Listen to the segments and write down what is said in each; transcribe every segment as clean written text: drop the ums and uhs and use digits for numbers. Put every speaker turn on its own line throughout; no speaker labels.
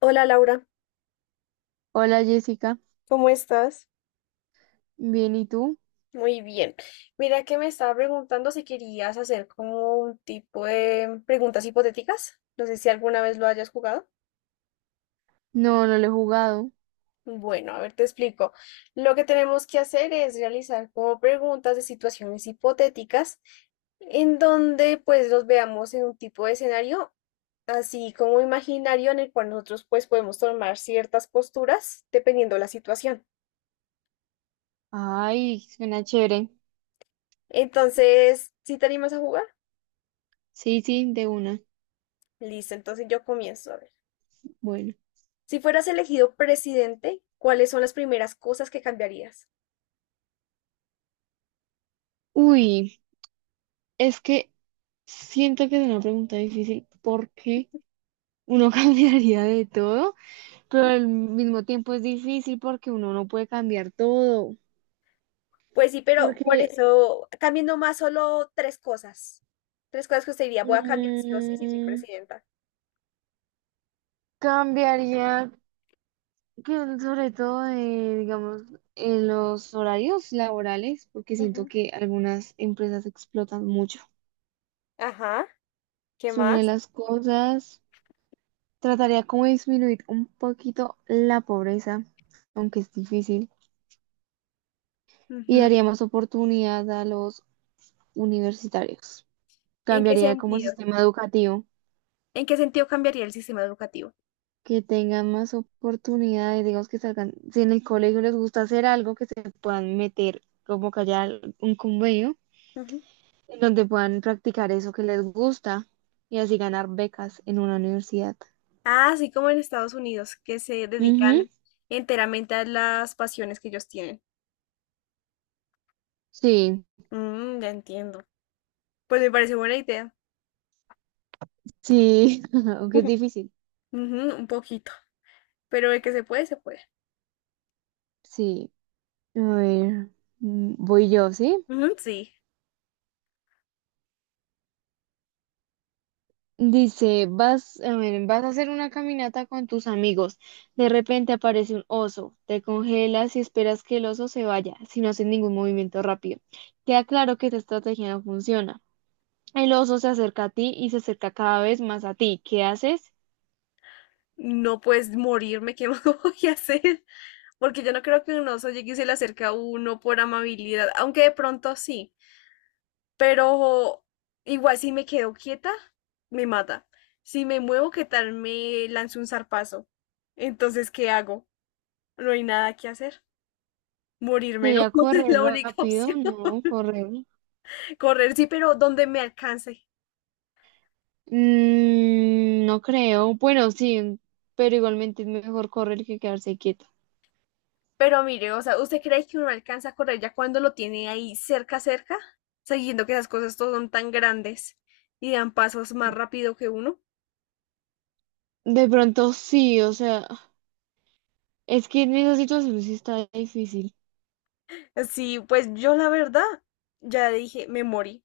Hola Laura,
Hola Jessica,
¿cómo estás?
bien, ¿y tú?
Muy bien. Mira que me estaba preguntando si querías hacer como un tipo de preguntas hipotéticas. No sé si alguna vez lo hayas jugado.
No, no lo he jugado.
Bueno, a ver, te explico. Lo que tenemos que hacer es realizar como preguntas de situaciones hipotéticas en donde pues los veamos en un tipo de escenario así como imaginario en el cual nosotros pues podemos tomar ciertas posturas dependiendo la situación.
Ay, suena chévere.
Entonces, ¿si te animas a jugar?
Sí, sí, de una.
Listo, entonces yo comienzo. A ver.
Bueno.
Si fueras elegido presidente, ¿cuáles son las primeras cosas que cambiarías?
Uy, es que siento que es una pregunta difícil porque uno cambiaría de todo, pero
Ujú.
al mismo tiempo es difícil porque uno no puede cambiar todo.
Pues sí, pero por
Porque
eso cambien nomás solo tres cosas. Tres cosas que usted diría, voy a cambiar sí o sí si soy
mm,
presidenta.
cambiaría que, sobre todo, de, digamos, en los horarios laborales, porque siento
Ujú.
que algunas empresas explotan mucho.
Ajá, ¿qué
Es una de
más?
las cosas. Trataría como de disminuir un poquito la pobreza, aunque es difícil, y
Ujú.
daría más oportunidad a los universitarios.
¿En qué
Cambiaría como el
sentido?
sistema educativo,
¿En qué sentido cambiaría el sistema educativo?
que tengan más oportunidades, digamos que salgan, si en el colegio les gusta hacer algo, que se puedan meter, como que haya un convenio
Ujú.
en donde puedan practicar eso que les gusta y así ganar becas en una universidad.
Ah, así como en Estados Unidos, que se
Ujú,
dedican enteramente a las pasiones que ellos tienen.
sí,
Mm, ya entiendo. Pues me parece buena idea.
sí, aunque es difícil,
Ujú, un poquito. Pero de que se puede, se puede.
sí. A ver, voy yo, ¿sí?
Ujú, sí.
Dice, a ver, vas a hacer una caminata con tus amigos. De repente aparece un oso. Te congelas y esperas que el oso se vaya, sin hacer ningún movimiento rápido. Queda claro que esta estrategia no funciona. El oso se acerca a ti y se acerca cada vez más a ti. ¿Qué haces?
No puedes morirme, ¿qué más voy a hacer? Porque yo no creo que un oso llegue y se le acerque a uno por amabilidad, aunque de pronto sí. Pero igual si me quedo quieta, me mata. Si me muevo, ¿qué tal me lanzo un zarpazo? Entonces, ¿qué hago? No hay nada que hacer. Morirme no
¿Sería
es
correr
la única
rápido?
opción.
No, correr.
Correr sí, pero donde me alcance.
Mm, no creo. Bueno, sí, pero igualmente es mejor correr que quedarse quieto.
Pero mire, o sea, ¿usted cree que uno alcanza a correr ya cuando lo tiene ahí cerca, cerca? Sabiendo que esas cosas todas son tan grandes y dan pasos más rápido que uno.
De pronto sí, o sea. Es que en esa situación sí está difícil.
Sí, pues yo la verdad ya dije, me morí.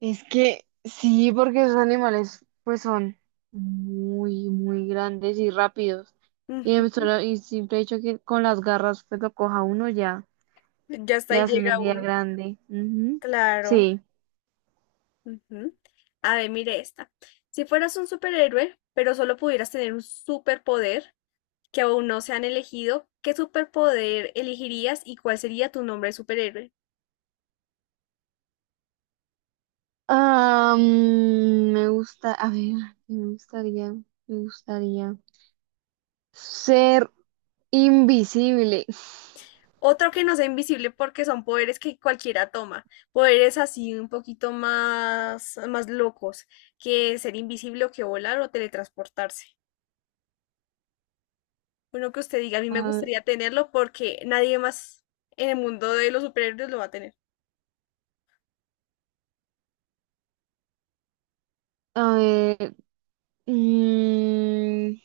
Es que sí, porque esos animales pues son muy, muy grandes y rápidos. Y el
Ujú,
solo, y simple hecho que con las garras pues lo coja uno ya,
ya hasta
le
ahí
hace una
llega
herida
uno.
grande. Ujú.
Claro.
Sí.
Ujú. A ver, mire esta. Si fueras un superhéroe, pero solo pudieras tener un superpoder que aún no se han elegido, ¿qué superpoder elegirías y cuál sería tu nombre de superhéroe?
Ah, me gusta, a ver, me gustaría, me gustaría ser invisible.
Otro que no sea invisible porque son poderes que cualquiera toma, poderes así un poquito más, más locos que ser invisible o que volar o teletransportarse. Uno que usted diga, a mí me gustaría tenerlo porque nadie más en el mundo de los superhéroes lo va a tener.
Ah, mm,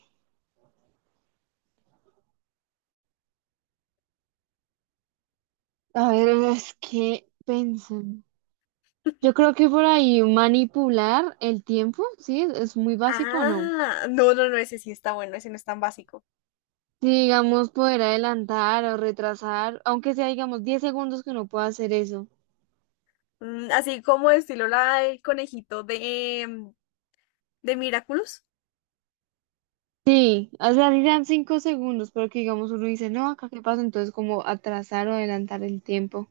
A ver, es que pensan. Yo creo que por ahí manipular el tiempo, sí, es muy básico, ¿o no?
Ah, no, no, no, ese sí está bueno, ese no es tan básico.
Si digamos poder adelantar o retrasar, aunque sea digamos 10 segundos, que uno pueda hacer eso.
Mm, así como estilo la del conejito de Miraculous.
Sí, o sea, dirán 5 segundos, pero que digamos uno dice, no, acá qué pasa, entonces como atrasar o adelantar el tiempo.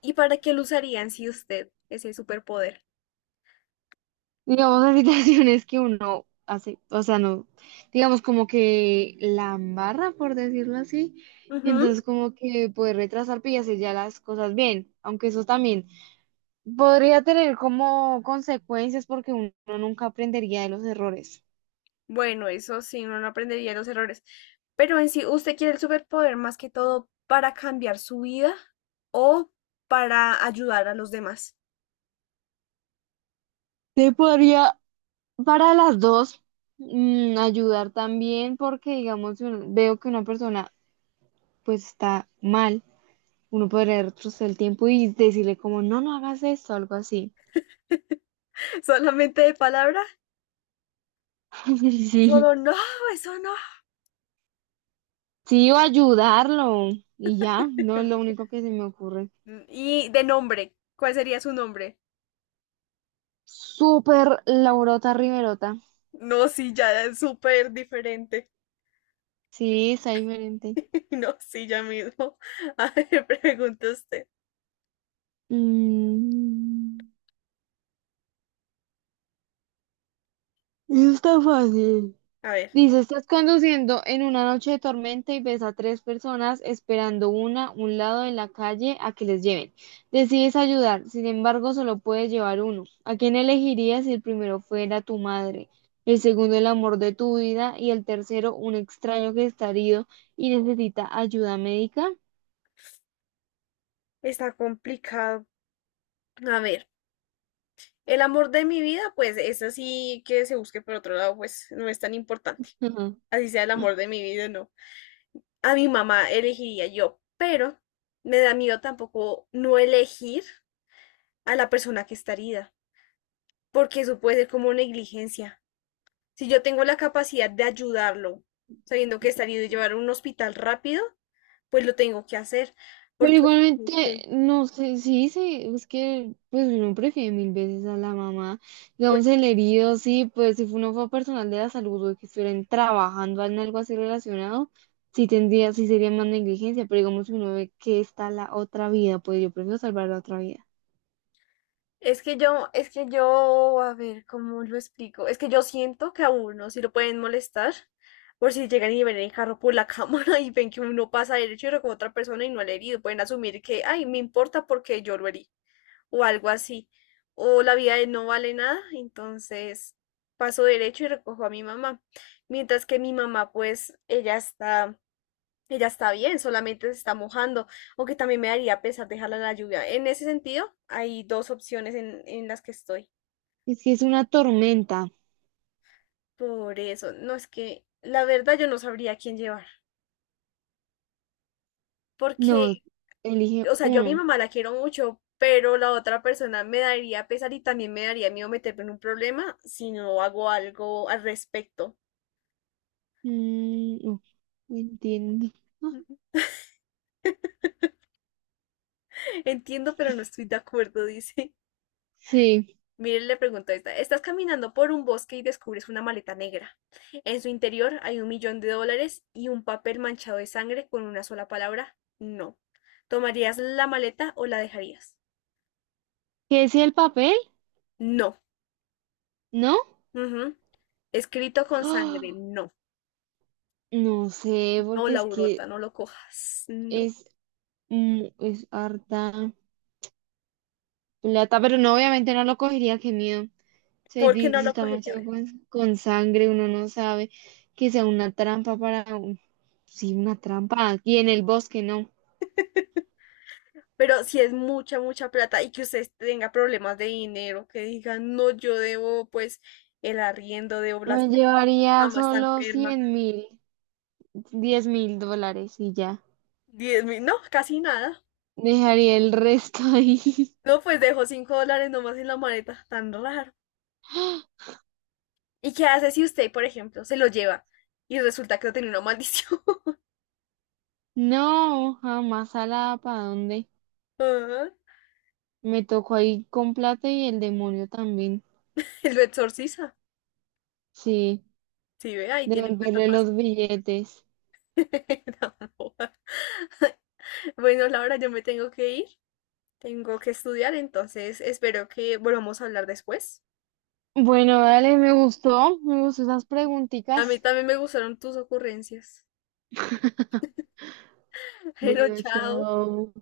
¿Y para qué lo usarían si usted ese superpoder?
Digamos, las situaciones que uno hace, o sea, no, digamos como que la embarra, por decirlo así, y
Ujú.
entonces como que puede retrasar pues, y hacer ya las cosas bien, aunque eso también podría tener como consecuencias porque uno nunca aprendería de los errores.
Bueno, eso sí, uno no aprendería los errores. Pero en sí, ¿usted quiere el superpoder más que todo para cambiar su vida o para ayudar a los demás?
Te podría, para las dos, ayudar también porque, digamos, si uno- veo que una persona pues está mal, uno podría retroceder el tiempo y decirle como, no, no hagas esto, algo así.
¿Solamente de palabra?
Sí.
Solo no, eso no.
Sí, o ayudarlo. Y ya, no es lo único que se me ocurre.
Y de nombre, ¿cuál sería su nombre?
Súper Laurota Riverota.
No, sí, ya es súper diferente.
Sí, está diferente.
No, sí, ya mismo. A ver, pregunta usted.
Mm, Eso está fácil.
A ver,
Dice, estás conduciendo en una noche de tormenta y ves a tres personas esperando una a un lado de la calle a que les lleven. Decides ayudar, sin embargo, solo puedes llevar uno. ¿A quién elegirías si el primero fuera tu madre, el segundo el amor de tu vida y el tercero un extraño que está herido y necesita ayuda médica?
está complicado. A ver, el amor de mi vida, pues eso sí que se busque por otro lado, pues no es tan importante. Así sea el amor de mi vida, no. A mi mamá elegiría yo, pero me da miedo tampoco no elegir a la persona que está herida, porque eso puede ser como negligencia. Si yo tengo la capacidad de ayudarlo, sabiendo que está herido y llevarlo a un hospital rápido, pues lo tengo que hacer,
Pero
porque
igualmente, no sé, sí, sí, es que pues uno prefiere mil veces a la mamá.
pues,
Digamos, el herido, sí, pues si uno fue personal de la salud o que estuvieran trabajando en algo así relacionado, sí tendría, sí sería más negligencia, pero digamos, si uno ve que está la otra vida, pues yo prefiero salvar la otra vida.
es que yo, a ver, ¿cómo lo explico? Es que yo siento que a uno si lo pueden molestar por si llegan y ven el carro por la cámara y ven que uno pasa derecho y recoge a otra persona y no le ha herido. Pueden asumir que, ay, me importa porque yo lo herí o algo así. O la vida de él no vale nada, entonces paso derecho y recojo a mi mamá. Mientras que mi mamá, pues, ella está bien, solamente se está mojando, aunque también me daría pesar dejarla en la lluvia. En ese sentido, hay dos opciones en las que estoy.
Es que es una tormenta.
Por eso, no es que la verdad yo no sabría a quién llevar. Porque,
No, elige
o sea, yo a mi
uno.
mamá la quiero mucho, pero la otra persona me daría pesar y también me daría miedo meterme en un problema si no hago algo al respecto.
No, no entiendo. Ah,
Entiendo, pero no estoy de acuerdo, dice.
sí.
Miren, le preguntó a esta, estás caminando por un bosque y descubres una maleta negra. En su interior hay 1 millón de dólares y un papel manchado de sangre con una sola palabra, no. ¿Tomarías la maleta o la dejarías?
¿Qué decía el papel?
No.
¿No?
Ujú. Escrito con sangre,
Ah,
no.
no sé,
No,
porque es
Laurota,
que
no lo cojas. No.
Es, es harta plata, pero no, obviamente no lo cogería, qué miedo. Se
¿Por qué
dice,
no
si
lo
está
cogería? A
manchado
ver.
con, sangre, uno no sabe que sea una trampa para un... Sí, una trampa aquí en el bosque, no.
Pero si es mucha, mucha plata y que usted tenga problemas de dinero, que diga, no, yo debo pues el arriendo, debo las
Me
facturas, mi
llevaría
mamá está
solo
enferma.
100.000, $10.000 y ya.
10.000, no, casi nada.
Dejaría el resto ahí.
No, pues dejó 5 dólares nomás en la maleta, tan raro. ¿Y qué hace si usted, por ejemplo, se lo lleva y resulta que no tiene una maldición?
No, jamás a la para dónde.
Ajá,
Me tocó ahí con plata y el demonio también.
y lo exorciza.
Sí,
Sí, ve, ahí tiene plata
devolverle
fácil.
los billetes.
No, joda. Bueno, Laura, yo me tengo que ir, tengo que estudiar, entonces espero que volvamos a hablar después.
Bueno, dale, me gustó esas
A mí
preguntitas.
también me gustaron tus ocurrencias. Pero
Bueno,
chao.
chao.